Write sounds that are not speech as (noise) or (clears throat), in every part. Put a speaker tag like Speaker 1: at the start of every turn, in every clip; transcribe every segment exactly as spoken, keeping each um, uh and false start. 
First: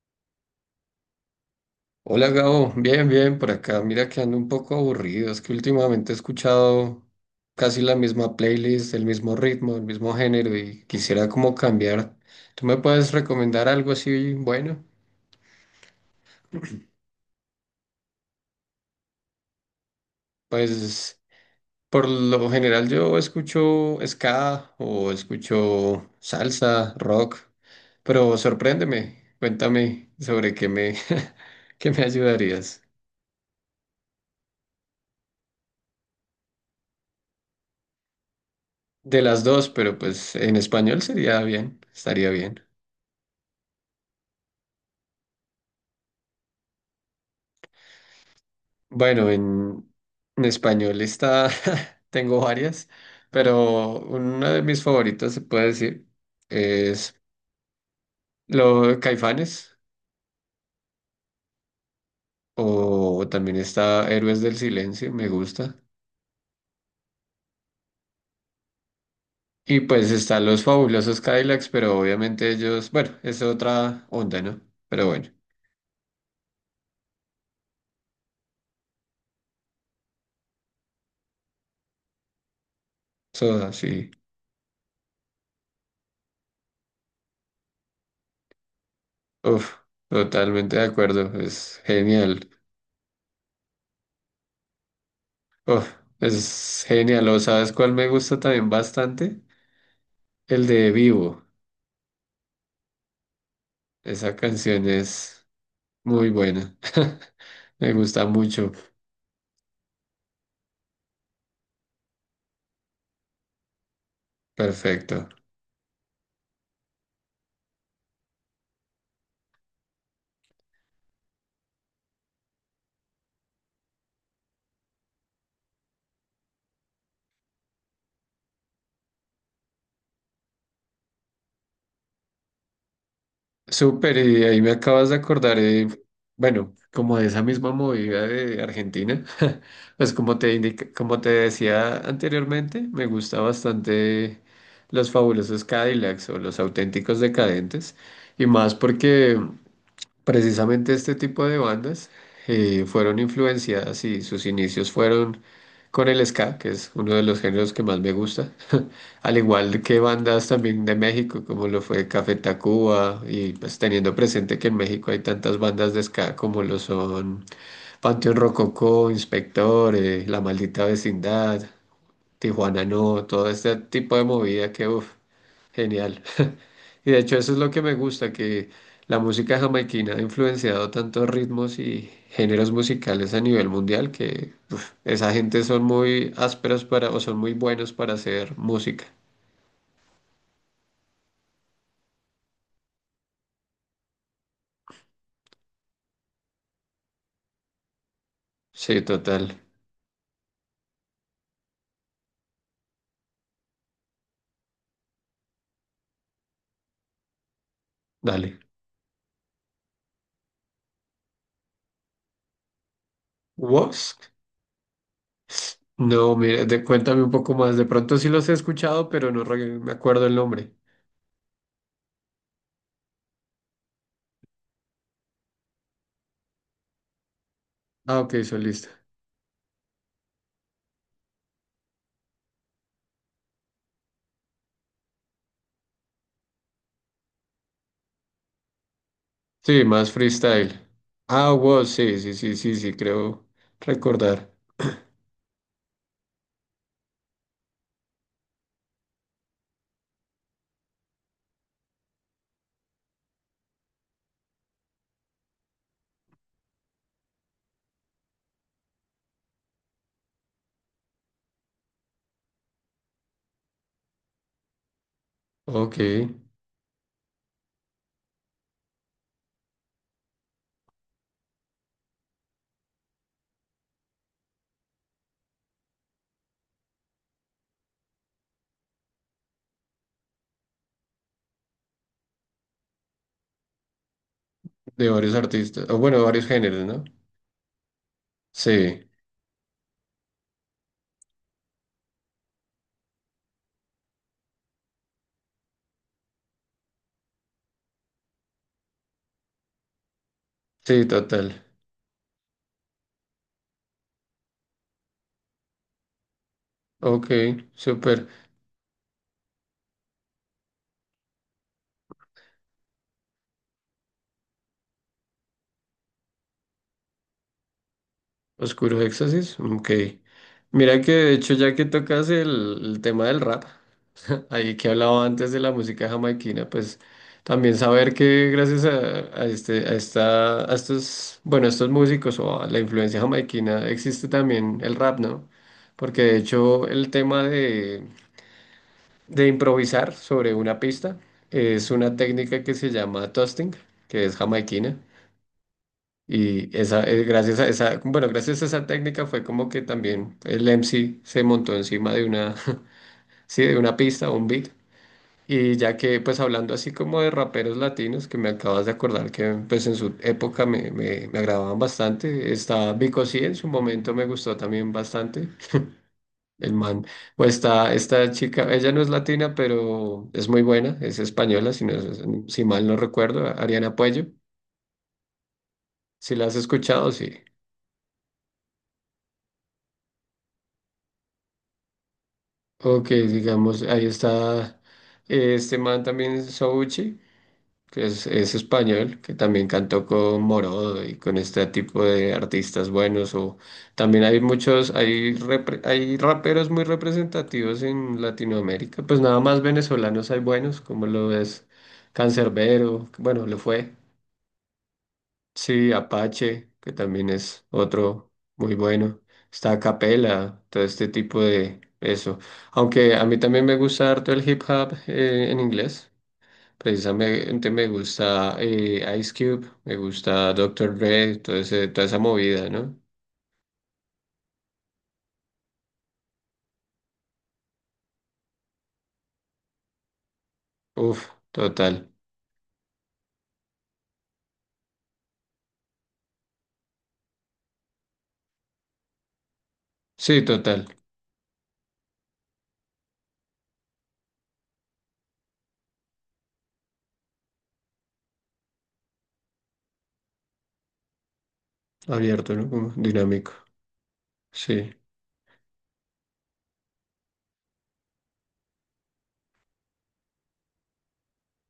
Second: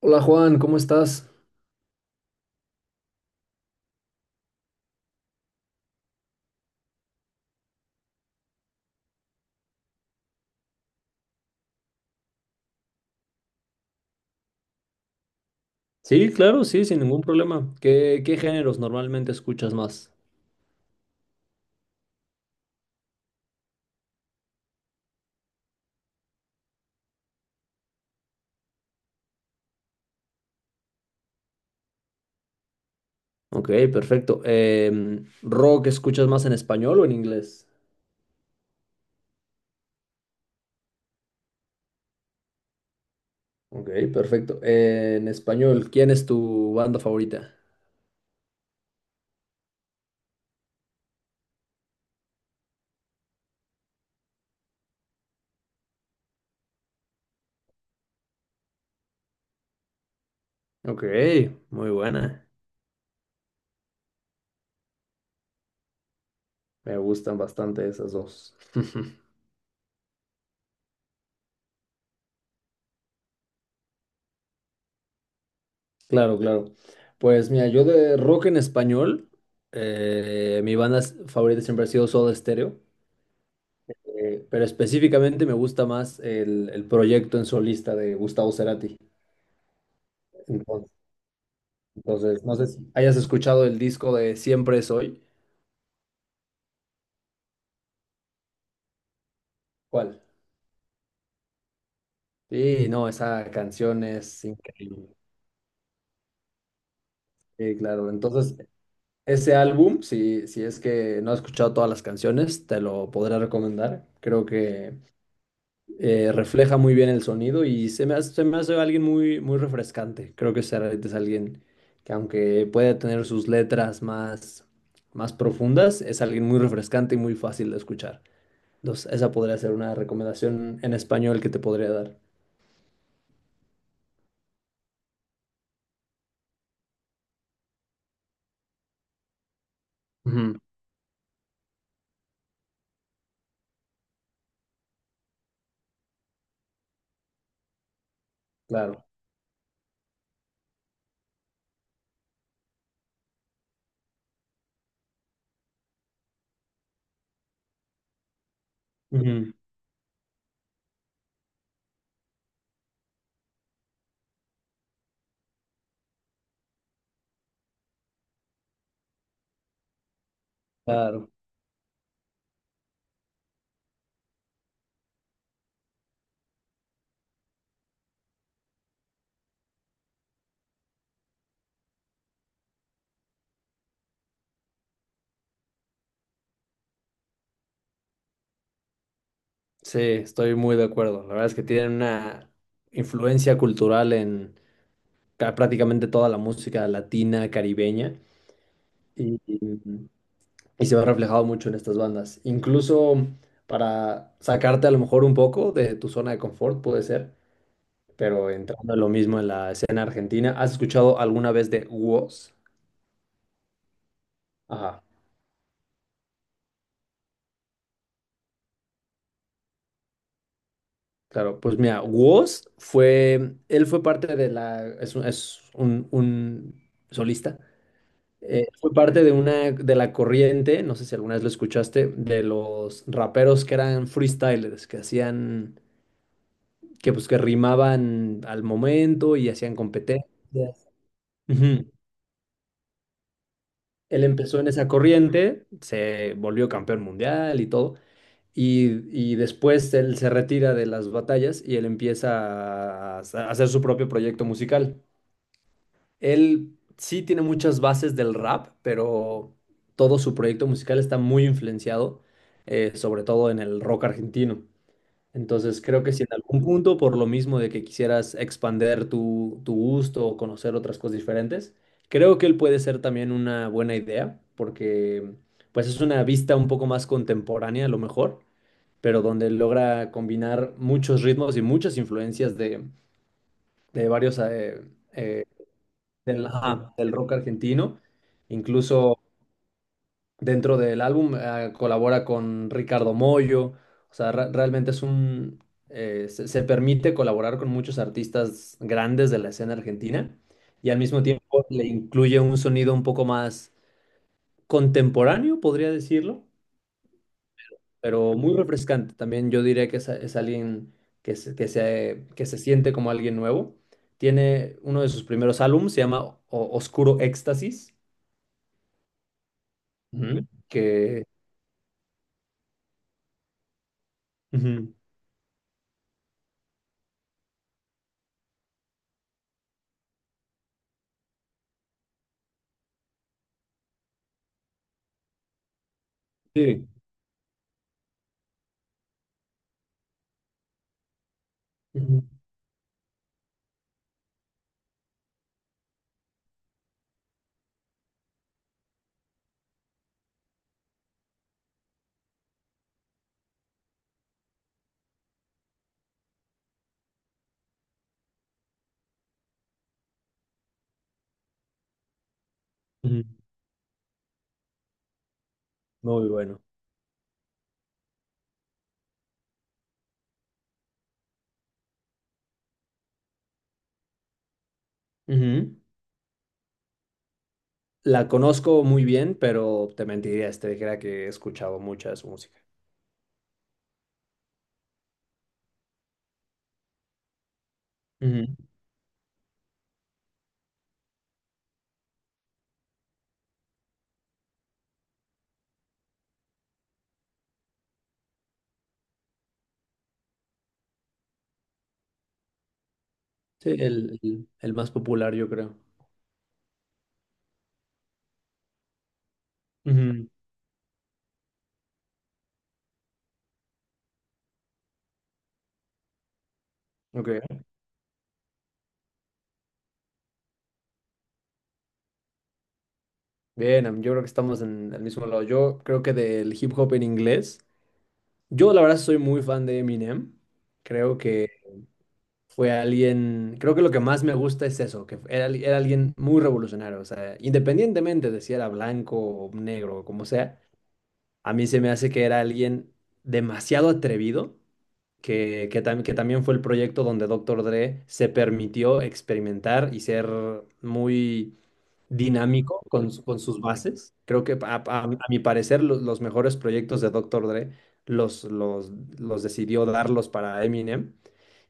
Speaker 1: Hola Juan, ¿cómo estás?
Speaker 2: Hola Gabo, bien, bien, por acá. Mira que ando un poco aburrido. Es que últimamente he escuchado casi la misma playlist, el mismo ritmo, el mismo género y quisiera como cambiar. ¿Tú me puedes recomendar algo así bueno?
Speaker 1: Sí, claro, sí,
Speaker 2: (clears throat)
Speaker 1: sin ningún problema. ¿Qué, qué géneros normalmente escuchas más?
Speaker 2: Pues por lo general yo escucho ska o escucho salsa, rock, pero sorpréndeme, cuéntame sobre qué me, (laughs) qué me ayudarías.
Speaker 1: Ok, perfecto. Em, ¿rock escuchas más en español o en inglés?
Speaker 2: De las dos, pero pues en español sería bien, estaría bien.
Speaker 1: Ok, perfecto. Eh, en español, ¿quién es tu banda favorita?
Speaker 2: Bueno, en, en español está, (laughs) tengo varias, pero una de mis favoritos se puede decir es lo de Caifanes,
Speaker 1: Ok, muy buena.
Speaker 2: o también está Héroes del Silencio, me gusta.
Speaker 1: Me gustan bastante esas dos. (laughs)
Speaker 2: Y pues están los fabulosos Cadillacs, pero obviamente ellos, bueno, es otra onda, ¿no? Pero bueno,
Speaker 1: Claro, claro. Pues mira, yo de rock en español, eh, mi banda s- favorita siempre ha sido Soda Stereo.
Speaker 2: Soda, sí,
Speaker 1: Eh, pero específicamente me gusta más el, el proyecto en solista de Gustavo Cerati.
Speaker 2: uf, totalmente de
Speaker 1: Entonces,
Speaker 2: acuerdo, es
Speaker 1: entonces,
Speaker 2: genial,
Speaker 1: no sé si hayas escuchado el disco de Siempre Es Hoy.
Speaker 2: uf, es genial, ¿o sabes cuál me gusta también bastante?
Speaker 1: ¿Cuál?
Speaker 2: El de Vivo.
Speaker 1: Sí, no, esa canción
Speaker 2: Esa
Speaker 1: es
Speaker 2: canción
Speaker 1: increíble.
Speaker 2: es muy buena.
Speaker 1: Sí,
Speaker 2: (laughs) Me
Speaker 1: claro.
Speaker 2: gusta
Speaker 1: Entonces,
Speaker 2: mucho.
Speaker 1: ese álbum, si, si es que no has escuchado todas las canciones, te lo podré recomendar. Creo que
Speaker 2: Perfecto.
Speaker 1: eh, refleja muy bien el sonido y se me hace, se me hace alguien muy, muy refrescante. Creo que Serrat es alguien que aunque puede tener sus letras más, más profundas, es alguien muy refrescante y muy fácil de escuchar. Entonces, esa podría ser una recomendación en español que te podría dar.
Speaker 2: Súper, y ahí me acabas de acordar, eh, bueno, como de esa misma movida de Argentina. (laughs) Pues como te
Speaker 1: Ujú.
Speaker 2: indica- como te decía anteriormente, me gusta bastante los fabulosos Cadillacs o los auténticos decadentes. Y más
Speaker 1: Claro.
Speaker 2: porque precisamente este tipo de bandas eh, fueron influenciadas y sus inicios fueron con el ska, que es uno de los géneros que más me gusta, (laughs) al
Speaker 1: Ujú.
Speaker 2: igual que bandas también de México, como lo fue Café Tacuba, y pues teniendo presente que en México hay tantas bandas de ska como lo son Panteón Rococó, Inspector, eh, La Maldita
Speaker 1: Claro.
Speaker 2: Vecindad, Tijuana No, todo este tipo de movida que, uff, genial. Y de hecho eso es lo que me gusta, que la música jamaiquina ha influenciado tantos ritmos y géneros musicales a nivel mundial que uf, esa gente son muy ásperos para, o son muy buenos para hacer música.
Speaker 1: Sí, estoy muy de acuerdo. La verdad es que tienen una influencia cultural en ca- prácticamente toda la música latina, caribeña.
Speaker 2: Sí,
Speaker 1: Y,
Speaker 2: total.
Speaker 1: mm, y se ve reflejado mucho en estas bandas. Incluso para sacarte a lo mejor un poco de tu zona de confort, puede ser, pero
Speaker 2: Dale.
Speaker 1: entrando en lo mismo en la escena argentina, ¿has escuchado alguna vez de Woz?
Speaker 2: ¿Wosk?
Speaker 1: Ajá,
Speaker 2: No, mira, de- cuéntame un poco más. De pronto sí los he escuchado, pero no re- me acuerdo el nombre.
Speaker 1: claro, pues mira, Woz fue, él fue parte de la, es un, es un, un solista.
Speaker 2: Ah, ok,
Speaker 1: Eh,
Speaker 2: solista.
Speaker 1: fue parte de una de la corriente, no sé si alguna vez lo escuchaste, de los raperos que eran freestylers, que hacían que pues que rimaban al momento y hacían
Speaker 2: Sí, más
Speaker 1: competencias.
Speaker 2: freestyle. Ah,
Speaker 1: Ujú.
Speaker 2: Wosk, sí, sí, sí, sí, sí, creo
Speaker 1: Él
Speaker 2: recordar.
Speaker 1: empezó en esa corriente, se volvió campeón mundial y todo, y, y después él se retira de las batallas y él empieza a hacer a hacer su propio proyecto musical. Él sí tiene muchas bases del rap, pero todo su proyecto musical está muy influenciado, eh, sobre todo en el rock argentino. Entonces,
Speaker 2: Ok,
Speaker 1: creo que si en
Speaker 2: de
Speaker 1: algún punto, por lo mismo de que quisieras expander tu, tu gusto o conocer otras cosas diferentes, creo que él puede ser también una buena idea, porque pues es una vista un poco más contemporánea a lo mejor, pero donde logra combinar muchos ritmos y muchas influencias de, de varios eh,
Speaker 2: varios
Speaker 1: eh,
Speaker 2: artistas, o bueno, de
Speaker 1: del,
Speaker 2: varios géneros,
Speaker 1: ajá,
Speaker 2: ¿no?
Speaker 1: del rock argentino,
Speaker 2: Sí,
Speaker 1: incluso dentro del álbum, eh, colabora con Ricardo Mollo, o sea, re- realmente es un, eh, se, se permite colaborar con muchos artistas grandes de la escena argentina y al
Speaker 2: sí,
Speaker 1: mismo
Speaker 2: total.
Speaker 1: tiempo le incluye un sonido un poco más contemporáneo, podría decirlo,
Speaker 2: Ok, súper.
Speaker 1: pero muy refrescante. También yo diría que es, es alguien que se, que se, que se siente como alguien nuevo. Tiene uno de sus primeros álbumes, se llama O- Oscuro Éxtasis,
Speaker 2: Oscuros Éxtasis, ok.
Speaker 1: ujú,
Speaker 2: Mira que
Speaker 1: que...
Speaker 2: de hecho ya que tocas el, el tema del rap, (laughs) ahí que
Speaker 1: Ujú.
Speaker 2: hablaba antes de la música jamaiquina, pues también saber que gracias a, a este, a esta, a estos, bueno, a estos músicos o a la influencia jamaiquina existe también el rap, ¿no? Porque de hecho
Speaker 1: Sí.
Speaker 2: el tema de, de improvisar sobre una pista es una
Speaker 1: Ujú,
Speaker 2: técnica que se llama toasting, que es jamaiquina. Y esa, eh, gracias a esa, bueno, gracias a esa técnica fue como que también el M C se montó encima de una, (laughs) sí, de una pista, o un beat. Y ya que, pues hablando así como de raperos latinos, que me acabas de acordar que pues en su época me, me, me agradaban bastante, está
Speaker 1: ujú.
Speaker 2: Vico C, en su momento me gustó también bastante,
Speaker 1: Muy bueno.
Speaker 2: el man. O está esta chica, ella no es latina, pero es muy buena, es española, si, no, si mal no recuerdo, Ariana Puello.
Speaker 1: Ujú.
Speaker 2: Si la has escuchado, sí.
Speaker 1: La conozco muy bien, pero te mentiría si te dijera que he escuchado mucha de su música.
Speaker 2: Ok, digamos, ahí está eh, este man también, Souchi, que es, es
Speaker 1: Ujú.
Speaker 2: español, que también cantó con Morodo y con este tipo de artistas buenos. O también hay muchos, hay, repre- hay raperos muy representativos en Latinoamérica. Pues nada más venezolanos hay buenos, como lo es Cancerbero bueno, lo
Speaker 1: Sí,
Speaker 2: fue.
Speaker 1: el, el- el más popular, yo creo.
Speaker 2: Sí, Apache, que también es otro muy bueno. Está a
Speaker 1: Ujú.
Speaker 2: Capela, todo este tipo de eso. Aunque a mí también me gusta harto el hip hop eh, en inglés.
Speaker 1: Ok.
Speaker 2: Precisamente me gusta eh, Ice Cube, me gusta Doctor Dre, todo ese- toda esa movida, ¿no?
Speaker 1: Bien, am- yo creo que estamos en el mismo lado. Yo creo que del hip hop en inglés. Yo, la verdad, soy muy fan de Eminem. Creo
Speaker 2: Uf,
Speaker 1: que
Speaker 2: total.
Speaker 1: fue alguien. Creo que lo que más me gusta es eso, que era, al- era alguien muy revolucionario. O sea, independientemente de si era blanco o negro o como
Speaker 2: Sí,
Speaker 1: sea.
Speaker 2: total.
Speaker 1: A mí se me hace que era alguien demasiado atrevido, que, que, tam- que también fue el proyecto donde Doctor Dre se permitió experimentar y ser muy
Speaker 2: Abierto, ¿no?
Speaker 1: dinámico
Speaker 2: Como
Speaker 1: con, su- con
Speaker 2: dinámico.
Speaker 1: sus bases. Creo que a,
Speaker 2: Sí.
Speaker 1: a- a mi parecer lo- los mejores proyectos de Doctor Dre los, los, los decidió darlos para Eminem.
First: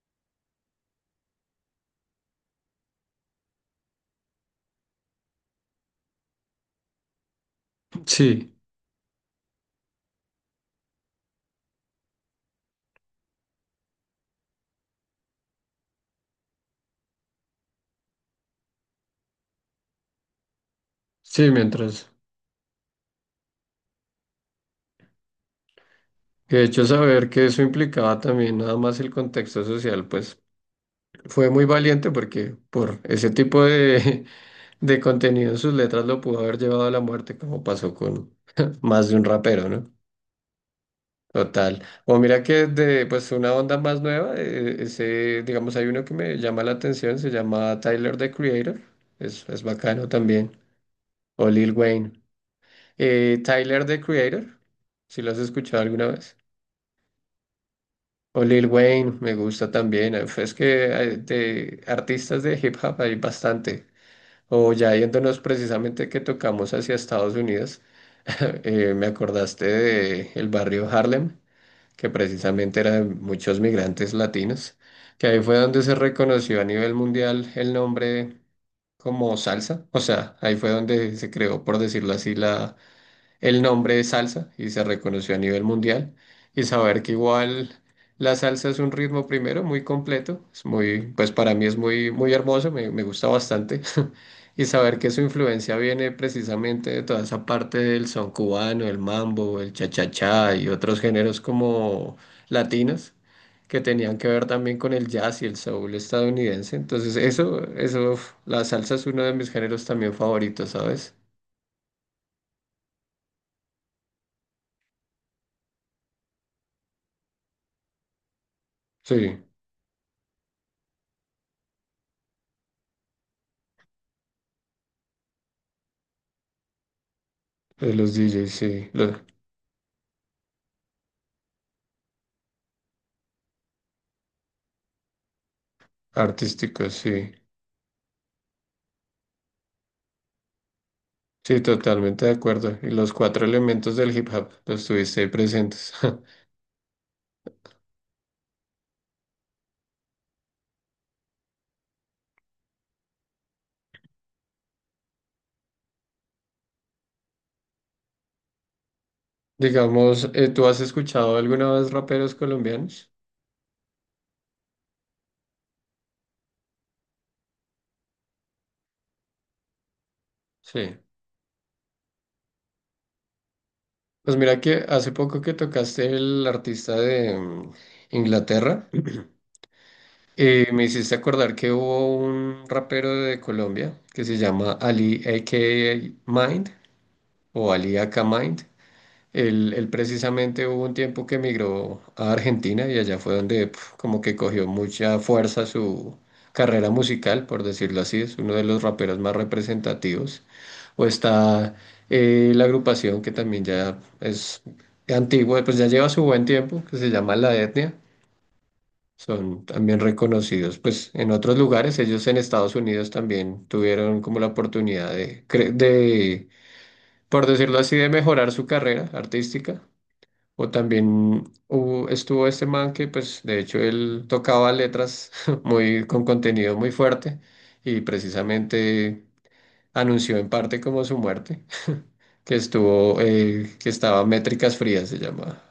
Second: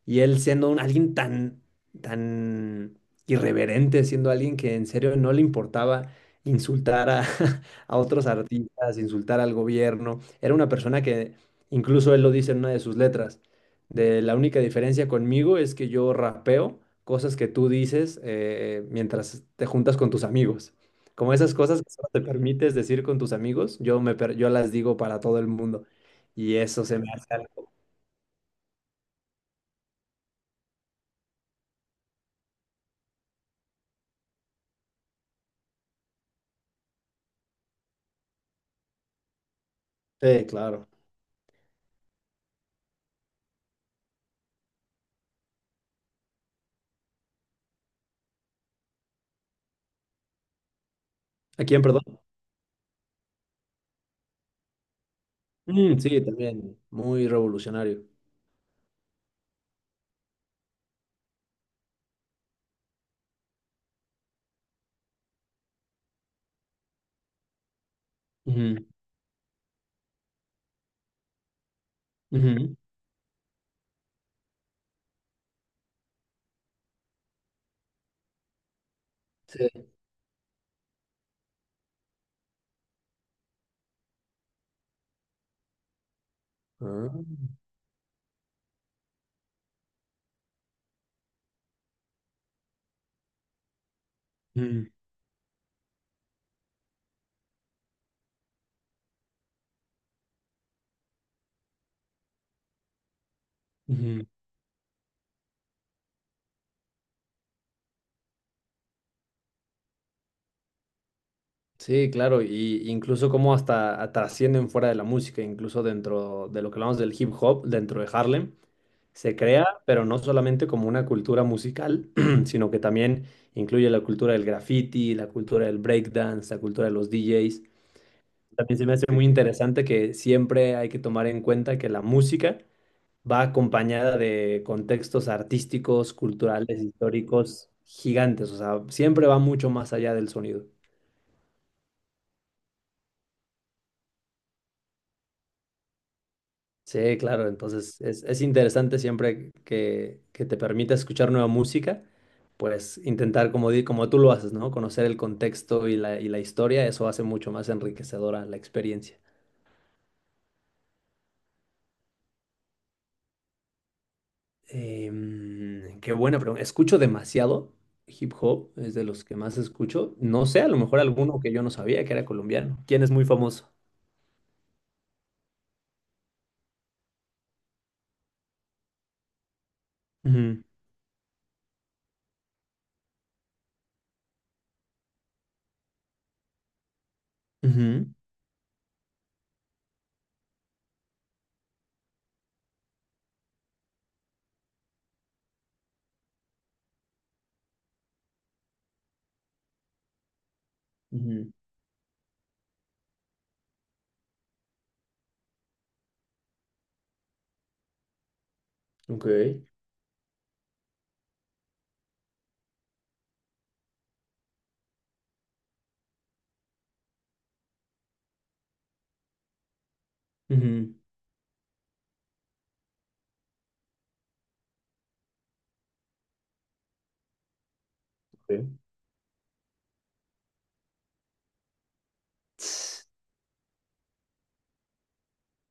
Speaker 1: Y él siendo un, alguien tan, tan irreverente, siendo alguien que en serio no le importaba insultar a, (laughs) a otros
Speaker 2: Sí,
Speaker 1: artistas, insultar al gobierno. Era una persona que, incluso él lo dice en una de sus letras, de la única diferencia conmigo es que yo rapeo cosas que tú dices eh, mientras te juntas con tus amigos. Como
Speaker 2: sí,
Speaker 1: esas cosas que solo
Speaker 2: mientras.
Speaker 1: te permites decir con tus amigos, yo, me, per- yo las digo para todo el mundo. Y
Speaker 2: De hecho,
Speaker 1: eso se me
Speaker 2: saber
Speaker 1: hace
Speaker 2: que eso
Speaker 1: algo.
Speaker 2: implicaba también nada más el contexto social, pues fue muy valiente porque por ese tipo de, (laughs) de contenido en sus letras lo pudo haber llevado a la muerte, como pasó con (laughs) más de un rapero, ¿no?
Speaker 1: Sí, claro.
Speaker 2: Total. O mira que de pues una onda más nueva, eh, ese, digamos, hay uno que me llama la atención, se llama Tyler the Creator, es, es bacano también, o
Speaker 1: ¿A
Speaker 2: Lil
Speaker 1: quién, perdón?
Speaker 2: Wayne. Eh, Tyler the Creator, si lo has escuchado
Speaker 1: Mm,
Speaker 2: alguna
Speaker 1: sí,
Speaker 2: vez.
Speaker 1: también, muy revolucionario.
Speaker 2: O Lil Wayne, me gusta también. eh, pues, es que eh, de artistas de hip hop hay bastante. O ya yéndonos precisamente que tocamos hacia Estados Unidos, (laughs)
Speaker 1: Ujú,
Speaker 2: eh, me acordaste de el barrio Harlem, que
Speaker 1: ujú.
Speaker 2: precisamente era de muchos migrantes latinos, que ahí fue donde se reconoció a nivel mundial el nombre como salsa,
Speaker 1: Sí.
Speaker 2: o sea, ahí fue donde se creó, por decirlo así, la, el nombre de salsa y se reconoció a nivel mundial. Y saber
Speaker 1: Ah,
Speaker 2: que igual la salsa es un ritmo primero muy completo, es muy, pues para mí es muy, muy hermoso, me, me gusta bastante. (laughs) Y
Speaker 1: ujú,
Speaker 2: saber que su influencia viene precisamente de toda esa parte del son cubano, el mambo, el cha-cha-cha y otros géneros como latinos que tenían
Speaker 1: ujú.
Speaker 2: que ver también con el jazz y el soul estadounidense. Entonces, eso, eso, uf, la salsa es uno de mis géneros también favoritos, ¿sabes?
Speaker 1: Sí, claro, y incluso como hasta a- trascienden fuera de la música, incluso dentro de lo que hablamos del hip hop, dentro de Harlem, se
Speaker 2: Sí.
Speaker 1: crea, pero no solamente como una cultura musical, (clears throat) sino que también incluye la cultura del graffiti, la cultura del breakdance, la cultura de los D Js.
Speaker 2: De los D Js,
Speaker 1: También se
Speaker 2: sí.
Speaker 1: me hace
Speaker 2: Los
Speaker 1: muy interesante que siempre hay que tomar en cuenta que la música va acompañada de contextos artísticos, culturales,
Speaker 2: artísticos, sí.
Speaker 1: históricos gigantes, o sea, siempre va mucho más allá del sonido.
Speaker 2: Sí, totalmente de acuerdo. Y los cuatro elementos del hip hop los tuviste ahí presentes.
Speaker 1: Sí, claro, entonces es, es interesante siempre que, que te permita escuchar nueva música, pues intentar, como, di- como tú lo haces, ¿no? Conocer el contexto y la, y la historia, eso hace mucho más enriquecedora la experiencia.
Speaker 2: (laughs) Digamos, eh, ¿tú has escuchado alguna vez raperos colombianos?
Speaker 1: Em, qué buena pregunta. Escucho demasiado hip hop, es de los que más escucho. No sé, a lo
Speaker 2: Sí.
Speaker 1: mejor alguno que yo no sabía que era colombiano. ¿Quién es muy famoso?
Speaker 2: Pues mira que hace poco que tocaste el artista de mm, Inglaterra,
Speaker 1: Ujú,
Speaker 2: eh, me hiciste acordar que hubo un rapero de Colombia que se llama Ali, A a.k.a. Mind, o Ali
Speaker 1: ujú,
Speaker 2: Aka Mind. Él, él precisamente hubo un tiempo que emigró a Argentina y allá fue donde pf, como que cogió mucha fuerza su carrera musical, por decirlo así, es uno de los raperos más representativos. O
Speaker 1: ujú.
Speaker 2: está eh, la agrupación que también ya es antigua, pues ya lleva su buen tiempo, que se llama La Etnia.
Speaker 1: Ok.
Speaker 2: Son también reconocidos, pues en otros lugares, ellos en Estados Unidos también tuvieron como la oportunidad de, cre- de, por decirlo así, de mejorar su carrera artística o también hubo- estuvo este man que, pues, de hecho, él tocaba letras (laughs) muy, con contenido muy fuerte y precisamente anunció en parte como su muerte, (laughs) que estuvo, eh, que estaba Métricas Frías, se llamaba.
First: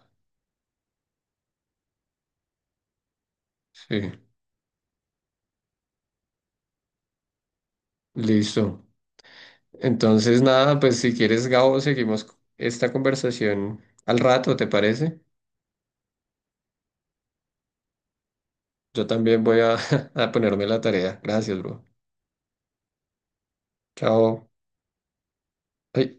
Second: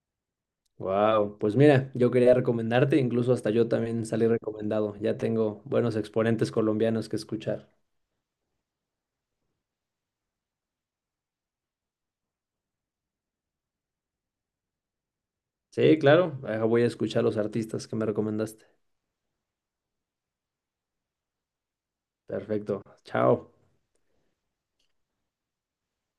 Speaker 1: Wow, pues mira, yo quería recomendarte, incluso hasta yo también
Speaker 2: Sí,
Speaker 1: salí recomendado. Ya tengo buenos exponentes colombianos que escuchar.
Speaker 2: listo. Entonces, nada, pues si quieres, Gabo, seguimos esta conversación al rato, ¿te parece?
Speaker 1: Sí, claro, ahora voy a escuchar los artistas que me recomendaste.
Speaker 2: Yo también voy a, (laughs) a ponerme la tarea. Gracias, bro.
Speaker 1: Perfecto, chao.
Speaker 2: Chao. Ay.